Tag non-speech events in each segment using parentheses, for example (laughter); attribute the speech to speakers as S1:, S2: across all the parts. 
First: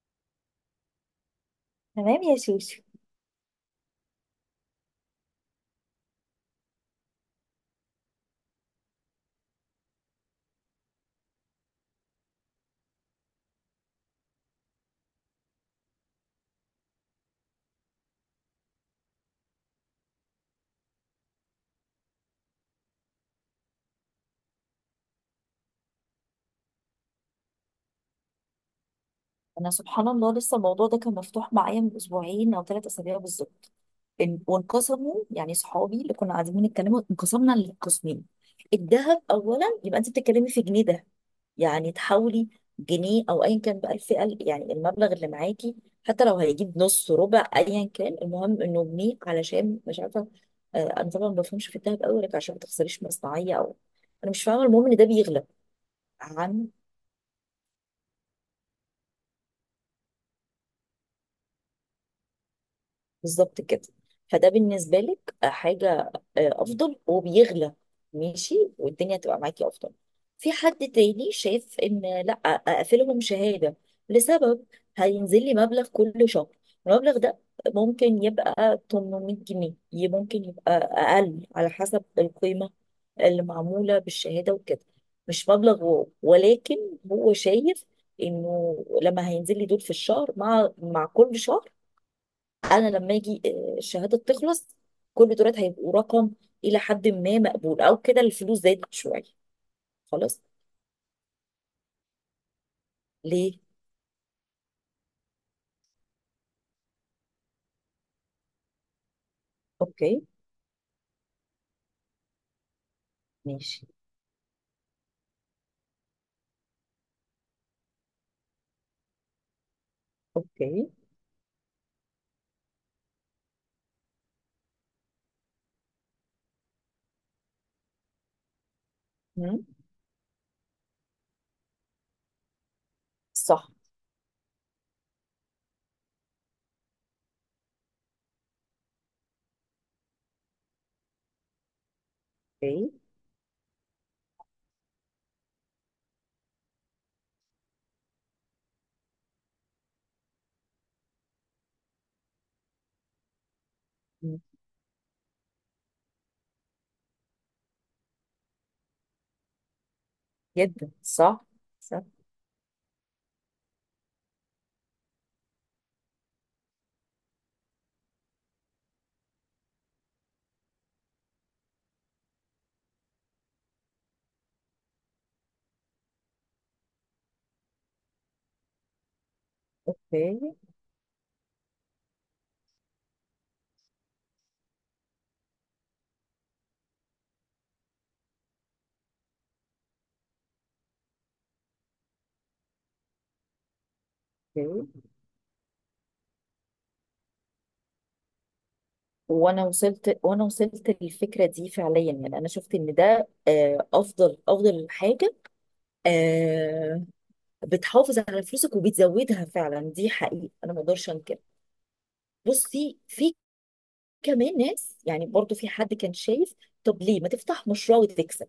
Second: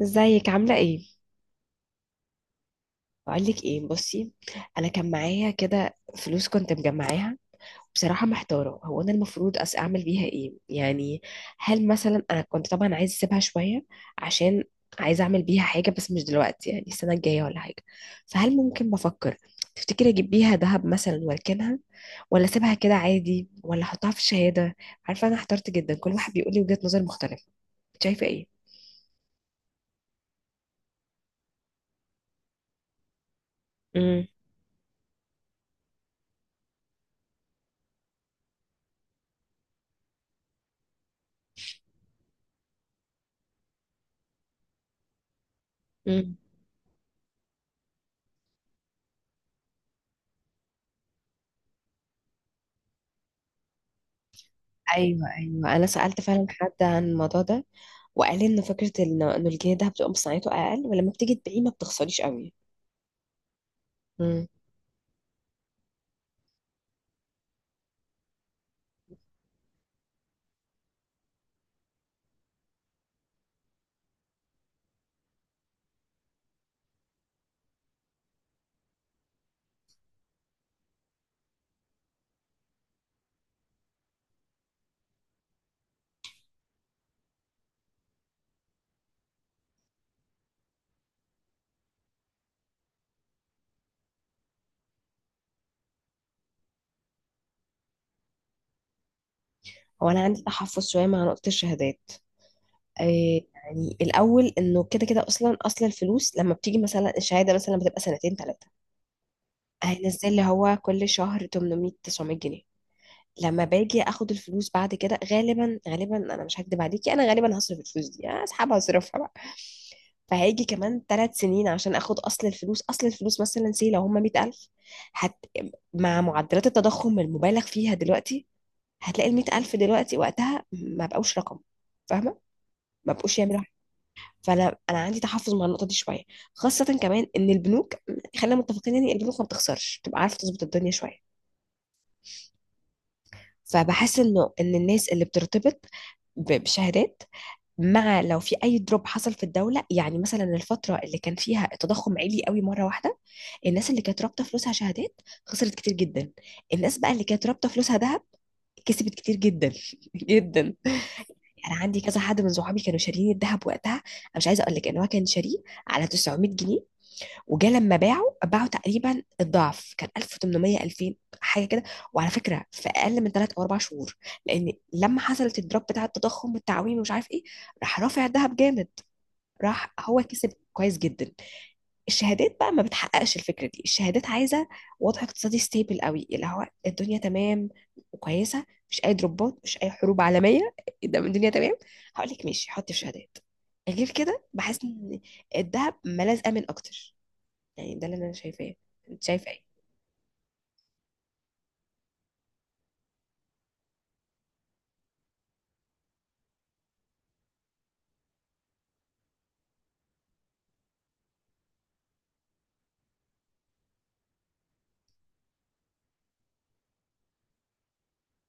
S1: ازيك عاملة ايه؟
S2: تمام يا سوسو.
S1: بقولك ايه، بصي. انا كان معايا كده فلوس كنت مجمعاها. بصراحة محتارة، هو انا المفروض اعمل بيها ايه؟ يعني هل مثلا انا كنت طبعا عايزة اسيبها شوية، عشان عايزة اعمل بيها حاجة بس مش دلوقتي، يعني السنة الجاية ولا حاجة. فهل ممكن، بفكر تفتكري اجيب بيها ذهب مثلا واركنها، ولا اسيبها كده عادي، ولا احطها في شهادة؟ عارفة انا احترت جدا، كل واحد بيقول لي وجهة نظر مختلفة. شايفة ايه؟
S2: انا سبحان الله لسه الموضوع ده كان مفتوح معايا من اسبوعين او ثلاث اسابيع بالظبط. وانقسموا يعني، صحابي اللي كنا قاعدين بنتكلموا انقسمنا لقسمين. الذهب اولا، يبقى انت بتتكلمي في جنيه ده، يعني تحاولي جنيه او ايا كان بقى الفئه يعني المبلغ اللي معاكي، حتى
S1: امم
S2: لو هيجيب نص ربع ايا كان، المهم انه جنيه علشان مش عارفه. انا طبعا ما بفهمش في الذهب قوي لك عشان ما تخسريش مصنعيه او، انا مش فاهمه، المهم ان ده
S1: ايوه
S2: بيغلى.
S1: ايوه، انا سالت فعلا
S2: عن،
S1: حد عن الموضوع ده، وقال لي ان فكره إنه الجنيه ده بتبقى مصنعيته اقل، ولما بتيجي تبيعيه ما بتخسريش قوي.
S2: بالظبط كده.
S1: امم
S2: فده بالنسبة لك حاجة، آه، أفضل وبيغلى، ماشي والدنيا تبقى معاكي أفضل. في حد تاني شايف إن لأ، أقفلهم شهادة لسبب، هينزل لي مبلغ كل شهر. المبلغ ده ممكن يبقى 800 جنيه، ممكن يبقى أقل على حسب القيمة اللي معمولة بالشهادة وكده. مش مبلغ واو، ولكن هو شايف إنه لما هينزل لي دول في الشهر، مع كل شهر، انا لما اجي، الشهاده تخلص، كل دولت هيبقوا رقم الى حد ما مقبول، او كده الفلوس زادت شويه.
S1: هو انا عندي
S2: خلاص.
S1: تحفظ شويه مع نقطه الشهادات. إيه
S2: ليه؟
S1: يعني الاول، انه كده كده اصلا اصل الفلوس، لما بتيجي مثلا الشهاده مثلا بتبقى سنتين ثلاثه،
S2: اوكي.
S1: هينزل لي هو كل شهر 800 900 جنيه. لما
S2: ماشي.
S1: باجي اخد الفلوس بعد كده، غالبا غالبا انا مش هكدب عليكي، انا غالبا هصرف الفلوس دي، اسحبها اصرفها بقى. فهيجي
S2: اوكي.
S1: كمان 3 سنين عشان اخد اصل الفلوس، مثلا سي لو هم 100000. هت... مع معدلات التضخم المبالغ فيها دلوقتي، هتلاقي ال
S2: مم.
S1: 100000 دلوقتي وقتها ما بقوش رقم. فاهمه؟ ما بقوش يعملوا
S2: صح.
S1: حاجة. فانا عندي تحفظ مع النقطه دي شويه. خاصه كمان ان البنوك، خلينا متفقين، يعني البنوك ما بتخسرش، تبقى عارفه تظبط الدنيا شويه.
S2: اوكي.
S1: فبحس انه ان الناس اللي بترتبط بشهادات، مع لو في اي دروب حصل في الدوله، يعني مثلا الفتره اللي كان فيها التضخم عالي قوي مره واحده، الناس اللي كانت
S2: مم.
S1: رابطه فلوسها شهادات خسرت كتير جدا. الناس بقى اللي كانت رابطه فلوسها ذهب كسبت كتير جدا (laughs) جدا.
S2: جدا صح.
S1: انا عندي
S2: صح.
S1: كذا حد من صحابي كانوا شاريين الذهب وقتها، انا مش عايزه اقول لك ان هو كان شاريه على 900 جنيه، وجا لما باعوا تقريبا الضعف، كان 1800 2000، حاجه كده. وعلى فكره في اقل من 3 او 4 شهور، لان لما حصلت الدروب بتاع التضخم والتعويم ومش عارف ايه، راح رافع الذهب جامد، راح هو
S2: اوكي.
S1: كسب كويس جدا. الشهادات بقى ما بتحققش الفكره دي. الشهادات عايزه وضع اقتصادي ستيبل قوي، اللي هو الدنيا تمام وكويسه، مش اي دروبات، مش اي حروب عالميه (laughs) ده من الدنيا تمام هقول لك ماشي حطي في شهادات. غير كده بحس
S2: اوكي.
S1: ان الذهب ملاذ امن اكتر، يعني ده اللي انا شايفاه. انت شايفه ايه؟
S2: وانا وصلت، وانا وصلت للفكره دي فعليا، يعني انا شفت ان ده افضل افضل حاجه. آه، بتحافظ على فلوسك وبتزودها فعلا، دي حقيقه انا ما اقدرش انكر. بصي، في كمان ناس، يعني برضو في حد كان شايف طب ليه ما تفتح مشروع وتكسب؟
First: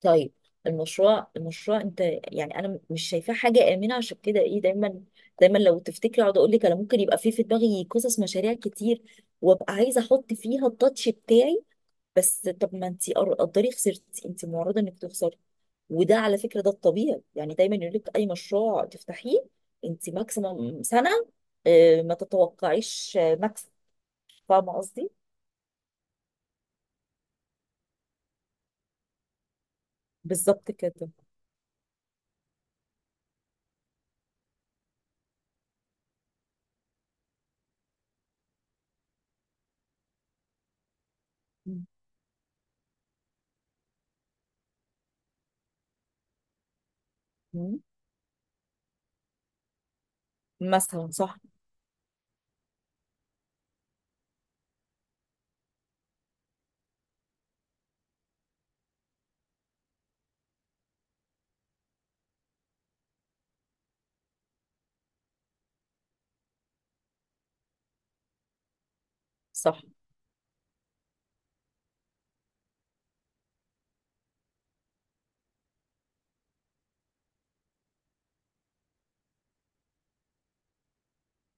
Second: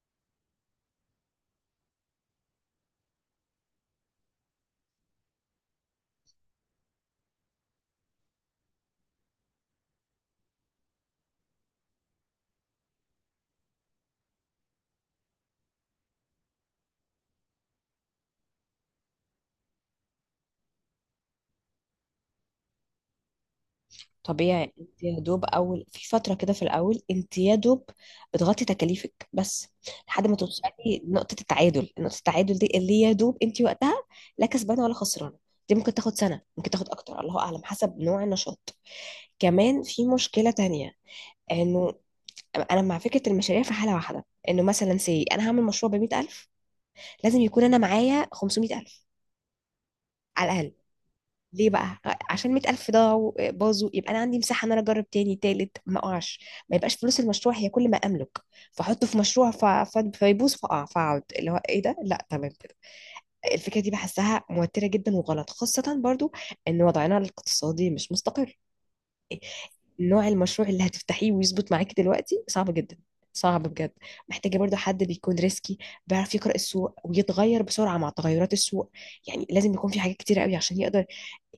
S2: طيب، المشروع، المشروع انت يعني انا مش شايفاه حاجه امنه، عشان كده ايه، دايما دايما لو تفتكري، اقعد اقول لك انا ممكن يبقى في دماغي قصص مشاريع كتير، وابقى عايزه احط فيها التاتش بتاعي. بس طب ما انت قدري خسرتي، انت معرضه انك تخسري، وده على فكره ده الطبيعي، يعني دايما يقول لك اي مشروع تفتحيه انت ماكسيمم سنه اه، ما تتوقعيش مكسب. فاهمه
S1: طبيعي، انت
S2: قصدي.
S1: يا دوب اول في فتره كده، في الاول انت يا دوب بتغطي تكاليفك بس لحد ما
S2: بالظبط
S1: توصلي
S2: كده.
S1: نقطه التعادل. دي اللي يا دوب انت وقتها لا كسبانه ولا خسرانه. دي ممكن تاخد سنه، ممكن تاخد اكتر، الله اعلم حسب نوع النشاط. كمان في مشكله تانية،
S2: مم.
S1: انه انا مع فكره المشاريع في حاله واحده، انه مثلا سي انا هعمل مشروع ب 100000، لازم يكون انا معايا 500000 على الاقل.
S2: مثلا صح.
S1: ليه بقى؟ عشان 100000 ضاعوا باظوا يبقى انا عندي مساحه ان انا اجرب تاني تالت ما اقعش. ما يبقاش فلوس المشروع هي كل ما املك، فاحطه في مشروع فيبوظ فاقع فاقعد اللي هو ايه ده، لا تمام كده. الفكره دي بحسها موتره جدا وغلط، خاصه برضو ان وضعنا الاقتصادي مش مستقر.
S2: صح.
S1: نوع المشروع اللي هتفتحيه ويظبط معاكي دلوقتي صعب جدا، صعب بجد. محتاجة برضو حد بيكون ريسكي، بيعرف يقرأ السوق ويتغير بسرعة مع تغيرات السوق. يعني لازم يكون في حاجات كتير قوي عشان يقدر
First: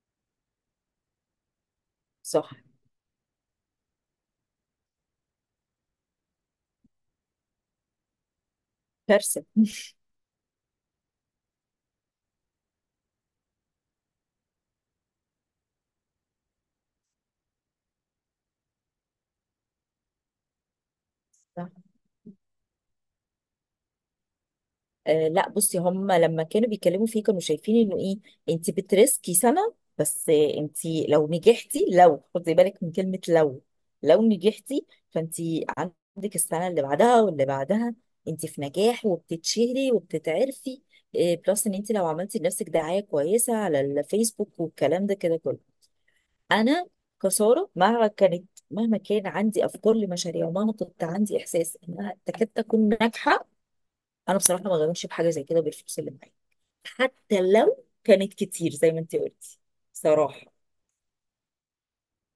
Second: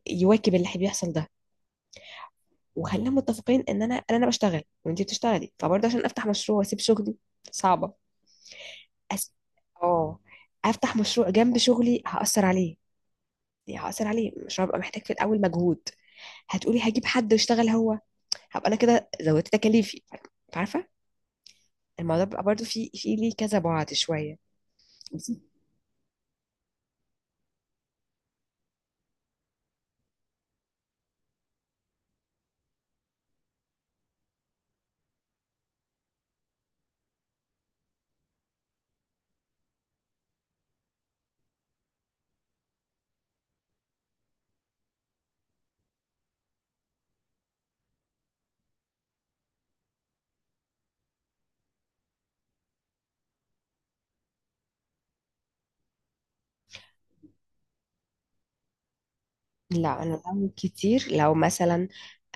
S1: يواكب اللي بيحصل ده.
S2: صح.
S1: وخلينا متفقين ان انا انا أنا بشتغل وانتي بتشتغلي، فبرضه عشان افتح مشروع واسيب شغلي صعبه. أس...
S2: كارثة. (laughs)
S1: اه، افتح مشروع جنب شغلي هأثر عليه، يعني هأثر عليه، مش هبقى محتاج في الاول مجهود؟ هتقولي هجيب حد يشتغل هو، هبقى انا كده زودت تكاليفي، عارفه؟
S2: صح.
S1: الموضوع بيبقى برضه في ليه كذا بعد شويه.
S2: آه
S1: بس-
S2: لا، بصي، هم لما كانوا بيتكلموا فيه كانوا شايفين انه ايه، انت بترسكي سنة بس، انت لو نجحتي، لو خدي بالك من كلمة لو، لو نجحتي، فانت عندك السنة اللي بعدها واللي بعدها، انت في نجاح وبتتشهري وبتتعرفي. آه بلس ان انت لو عملتي لنفسك دعاية كويسة على الفيسبوك والكلام ده كده كله. انا كساره، مهما كانت، مهما كان عندي افكار لمشاريع، ومهما كنت عندي احساس انها تكاد تكون ناجحه، انا بصراحه ما غامرش بحاجه زي كده بالفلوس اللي معايا، حتى لو كانت كتير زي ما انت قلتي.
S1: لا، انا بعمل
S2: صراحه.
S1: كتير لو مثلا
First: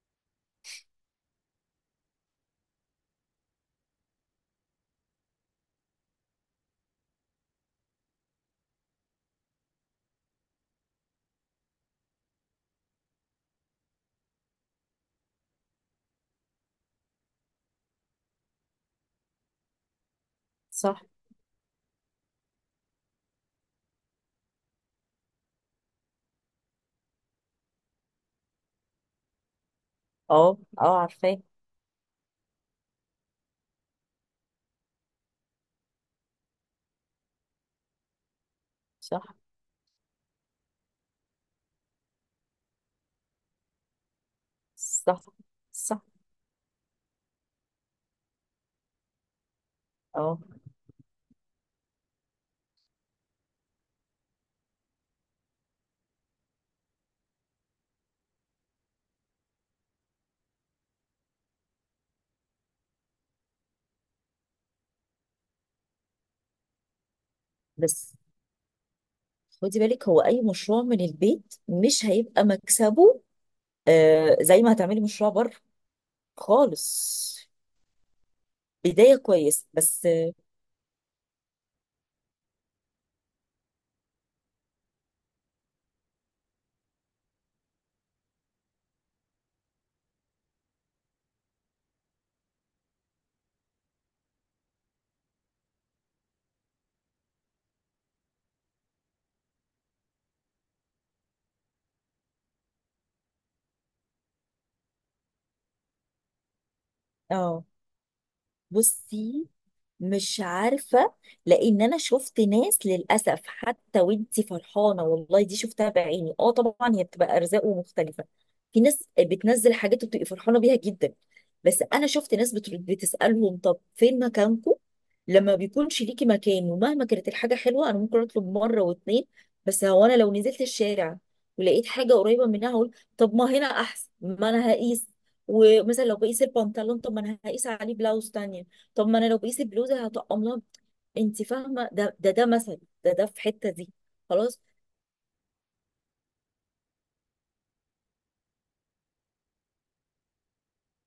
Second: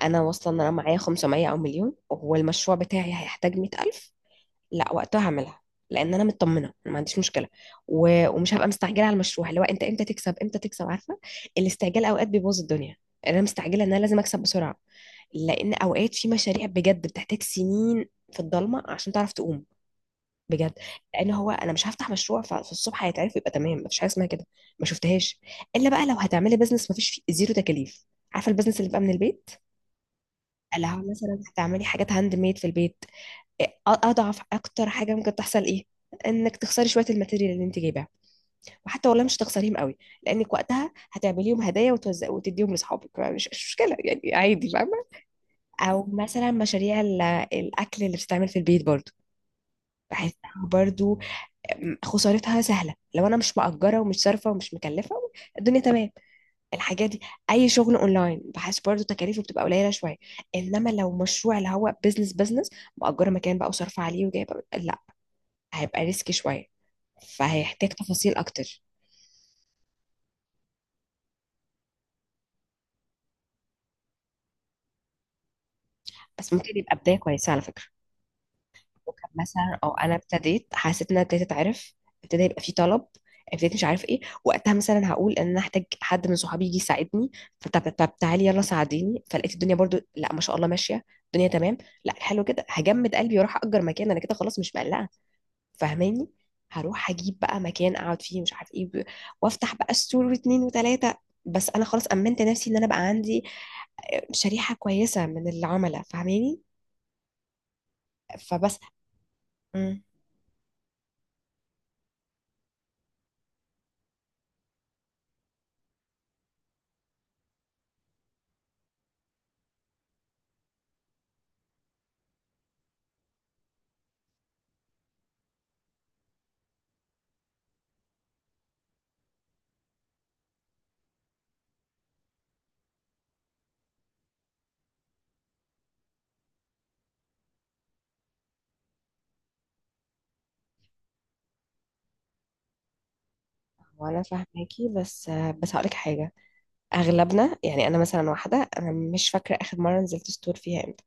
S1: انا واصله ان انا معايا 500 او مليون، والمشروع بتاعي هيحتاج 100000، لا وقتها هعملها، لان انا مطمنه أنا ما عنديش مشكله، ومش هبقى مستعجله على المشروع اللي هو انت امتى تكسب امتى تكسب، عارفه؟ الاستعجال اوقات بيبوظ الدنيا. انا مستعجله ان انا لازم اكسب بسرعه، لان اوقات في مشاريع بجد بتحتاج سنين في الضلمه عشان تعرف تقوم، بجد.
S2: صح.
S1: لان هو انا مش هفتح مشروع ففي الصبح هيتعرف يبقى تمام، مفيش حاجه اسمها كده، ما شفتهاش. الا بقى لو هتعملي بزنس مفيش فيه زيرو تكاليف، عارفه البزنس اللي بقى من البيت.
S2: اه اه
S1: لو
S2: عارفاه.
S1: مثلا هتعملي حاجات هاند ميد في البيت، اضعف اكتر حاجه ممكن تحصل ايه؟ انك تخسري شويه الماتيريال اللي انت جايباها، وحتى
S2: صح.
S1: والله مش هتخسريهم قوي، لانك وقتها هتعمليهم هدايا وتوزع وتديهم لاصحابك، مش مشكله يعني عادي، فاهمه؟
S2: صح. صح.
S1: او مثلا مشاريع الاكل اللي بتتعمل في البيت برضو،
S2: اه.
S1: بحسها برضو خسارتها سهله لو انا مش مأجره ومش صارفه ومش مكلفه، الدنيا تمام. الحاجات دي، اي شغل اونلاين بحس برضو تكاليفه بتبقى قليله شويه. انما لو مشروع اللي هو بيزنس بيزنس، مأجره مكان بقى وصارفه عليه وجايبه، لا هيبقى ريسكي شوية، فهيحتاج
S2: بس
S1: تفاصيل أكتر.
S2: خدي بالك، هو اي مشروع من البيت مش هيبقى مكسبه زي ما هتعملي مشروع بره
S1: بس ممكن يبقى بداية
S2: خالص.
S1: كويسة على فكرة.
S2: بدايه
S1: وكان
S2: كويسه
S1: مثلا، أو
S2: بس.
S1: أنا ابتديت حسيت إن أنا ابتديت أتعرف، ابتدى يبقى في طلب، ابتديت مش عارف إيه، وقتها مثلا هقول إن أنا هحتاج حد من صحابي يجي يساعدني، فطب تعالي يلا ساعديني، فلقيت الدنيا برضو لا ما شاء الله ماشية الدنيا تمام، لا حلو كده، هجمد قلبي واروح أجر مكان، أنا كده خلاص مش مقلقة، فاهماني؟ هروح أجيب بقى مكان أقعد فيه مش عارف إيه، وافتح بقى ستور واتنين وتلاتة. بس انا خلاص امنت نفسي ان انا بقى عندي شريحة كويسة من العملاء، فاهماني؟
S2: اه.
S1: فبس.
S2: بصي،
S1: مم.
S2: مش عارفة، لأن أنا شفت ناس للأسف، حتى وانتي فرحانة، والله دي شفتها بعيني. اه طبعا هي بتبقى أرزاق ومختلفة، في ناس بتنزل حاجات وبتبقي فرحانة بيها جدا، بس أنا شفت ناس بترد بتسألهم طب فين مكانكم؟ لما بيكونش ليكي مكان، ومهما كانت الحاجة حلوة، أنا ممكن أطلب مرة واتنين، بس هو أنا لو نزلت الشارع ولقيت حاجة قريبة منها هقول طب ما هنا أحسن، ما أنا هقيس، ومثلا لو بقيس البنطلون طب ما أنا هقيس عليه بلاوز تانية، طب ما انا لو بقيس البلوزه هطقم لها. انت فاهمه، ده مثل، ده في حته دي.
S1: وانا
S2: خلاص.
S1: فاهماكي، بس هقولك حاجة. اغلبنا، يعني انا مثلا واحدة، انا مش فاكرة اخر مرة نزلت ستور فيها امتى،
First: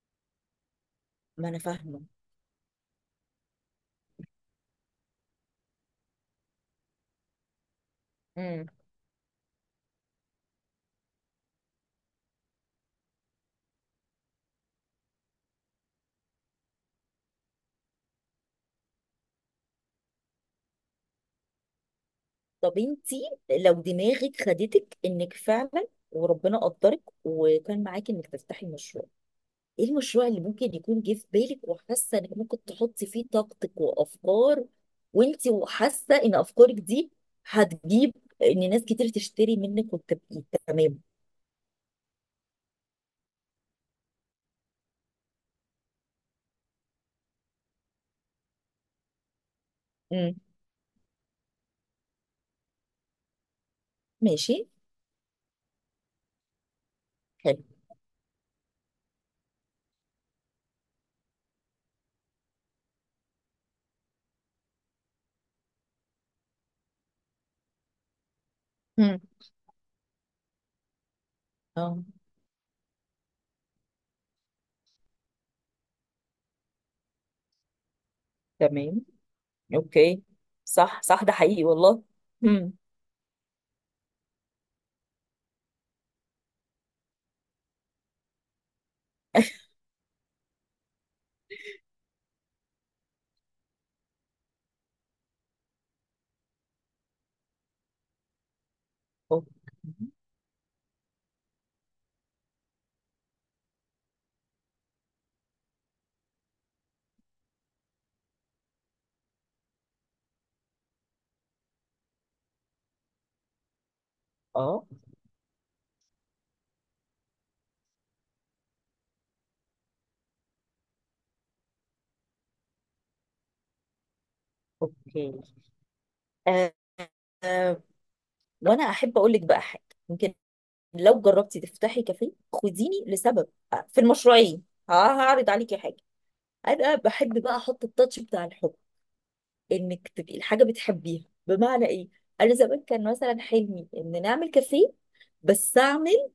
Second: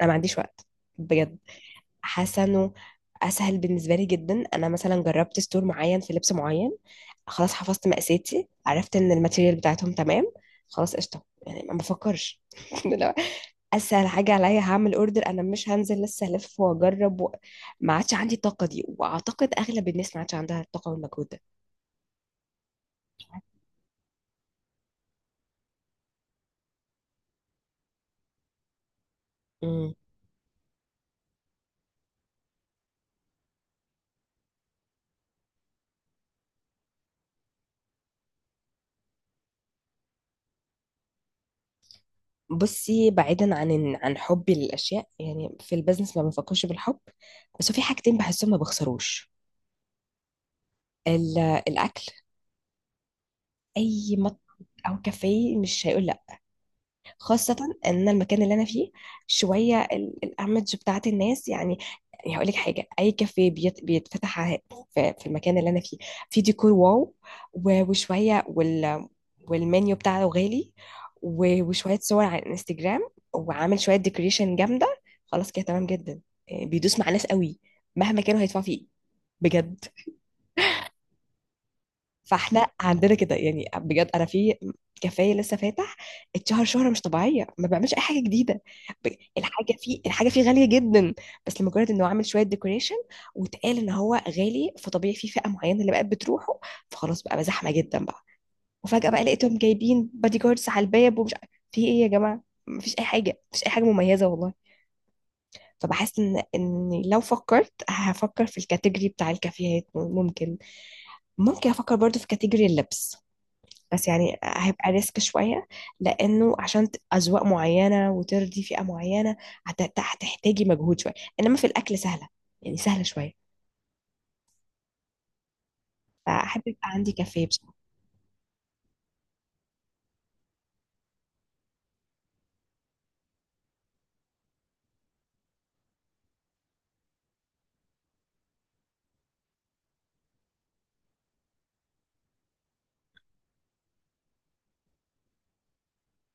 S1: انا ما عنديش وقت، بجد.
S2: ما انا فاهمه.
S1: حاسة انه اسهل بالنسبة لي جدا، انا مثلا جربت ستور معين في لبس معين، خلاص حفظت مقاساتي،
S2: امم.
S1: عرفت ان الماتيريال بتاعتهم تمام، خلاص قشطة يعني ما بفكرش (laughs) اسهل حاجه عليا هعمل اوردر، انا مش هنزل لسه الف واجرب ما عادش عندي الطاقه دي، واعتقد اغلب الناس ما عادش عندها الطاقه والمجهود ده.
S2: طب انت لو دماغك خدتك انك فعلا وربنا قدرك وكان معاكي انك تفتحي مشروع، ايه
S1: مم.
S2: المشروع اللي ممكن يكون جه في بالك وحاسه انك ممكن تحطي فيه طاقتك وافكار، وانت وحاسه ان افكارك دي هتجيب ان ناس كتير تشتري منك وتبقي تمام.
S1: بصي، بعيدا عن عن حبي للاشياء، يعني في البيزنس ما بفكرش بالحب، بس في حاجتين بحسهم ما بخسروش.
S2: امم.
S1: ال- الاكل، اي مطعم
S2: ماشي.
S1: او كافيه مش هيقول، خاصة
S2: حلو.
S1: ان أنا المكان اللي انا فيه شوية الايمج بتاعت الناس، يعني. هقول لك حاجة، اي كافيه بيتفتح في المكان اللي انا فيه، في ديكور واو، وشوية
S2: امم.
S1: والمنيو بتاعه غالي، وشوية
S2: اه.
S1: صور على الانستجرام، وعامل شوية ديكوريشن جامدة، خلاص كده تمام جدا، إيه، بيدوس مع ناس قوي، مهما كانوا هيدفعوا فيه،
S2: تمام.
S1: بجد.
S2: اوكي. صح صح، ده حقيقي والله.
S1: فاحنا
S2: امم.
S1: عندنا كده يعني، بجد، انا في كافيه لسه فاتح، اتشهر شهره مش طبيعيه، ما بعملش اي حاجه جديده. ب-
S2: (laughs)
S1: الحاجه فيه غاليه جدا، بس لمجرد انه عامل شويه ديكوريشن واتقال ان هو غالي، فطبيعي في فئه معينه اللي بقت بتروحه، فخلاص بقى زحمه جدا بقى. وفجاه بقى لقيتهم
S2: أوك-،
S1: جايبين بادي جاردز على الباب ومش في ايه يا جماعه؟ مفيش اي حاجه، مفيش اي حاجه مميزه والله. فبحس ان لو فكرت هفكر في الكاتيجوري بتاع الكافيهات، ممكن افكر برضو في كاتيجوري اللبس، بس يعني
S2: اه.
S1: هيبقى ريسك شوية، لأنه عشان أذواق معينة وترضي فئة معينة، هتحتاجي مجهود شوية. إنما في الأكل سهلة، يعني سهلة شوية،
S2: اوكي.
S1: فأحب
S2: آه.
S1: يبقى عندي كافيه بصراحة.
S2: آه، وانا احب اقول لك بقى حاجه، يمكن لو جربتي تفتحي كافيه خديني لسبب، في المشروعين هعرض عليكي حاجه، انا بحب بقى احط التاتش بتاع الحب، انك تبقي الحاجه بتحبيها، بمعنى ايه؟ انا زمان كان مثلا حلمي ان نعمل كافيه، بس اعمل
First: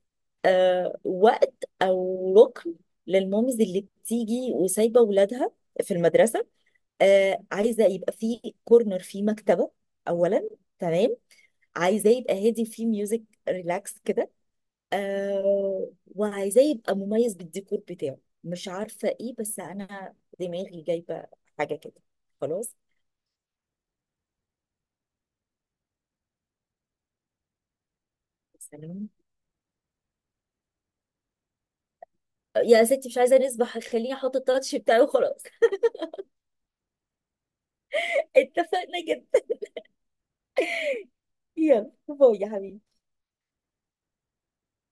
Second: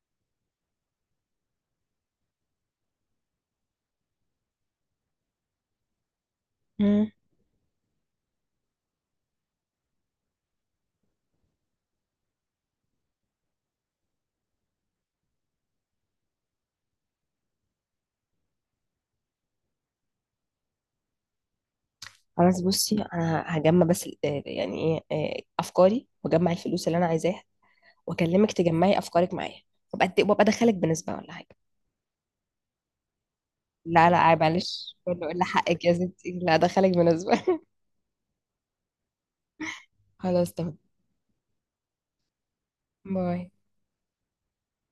S2: وقت او ركن للمامز اللي بتيجي وسايبه ولادها في المدرسه.
S1: مم.
S2: آه، عايزه يبقى في كورنر في مكتبه اولا، تمام، عايزاه يبقى هادي فيه ميوزك، ريلاكس كده، آه، وعايزاه يبقى مميز بالديكور بتاعه، مش عارفه ايه، بس انا دماغي جايبه حاجه كده.
S1: خلاص
S2: خلاص.
S1: بصي، أنا هجمع بس يعني إيه أفكاري، وأجمع الفلوس اللي أنا عايزاها، وأكلمك تجمعي
S2: سلام.
S1: أفكارك معايا، وأبقى أدخلك بنسبة ولا حاجة.
S2: يا ستي مش عايزه نسبح،
S1: لا
S2: خليني
S1: لا،
S2: احط
S1: عيب
S2: التاتش
S1: معلش،
S2: بتاعي
S1: كله
S2: وخلاص.
S1: إلا حقك يا ستي، لا أدخلك بنسبة (laughs)
S2: (laughs) اتفقنا جدا.
S1: خلاص تمام.
S2: يلا باي يا حبيبي.
S1: باي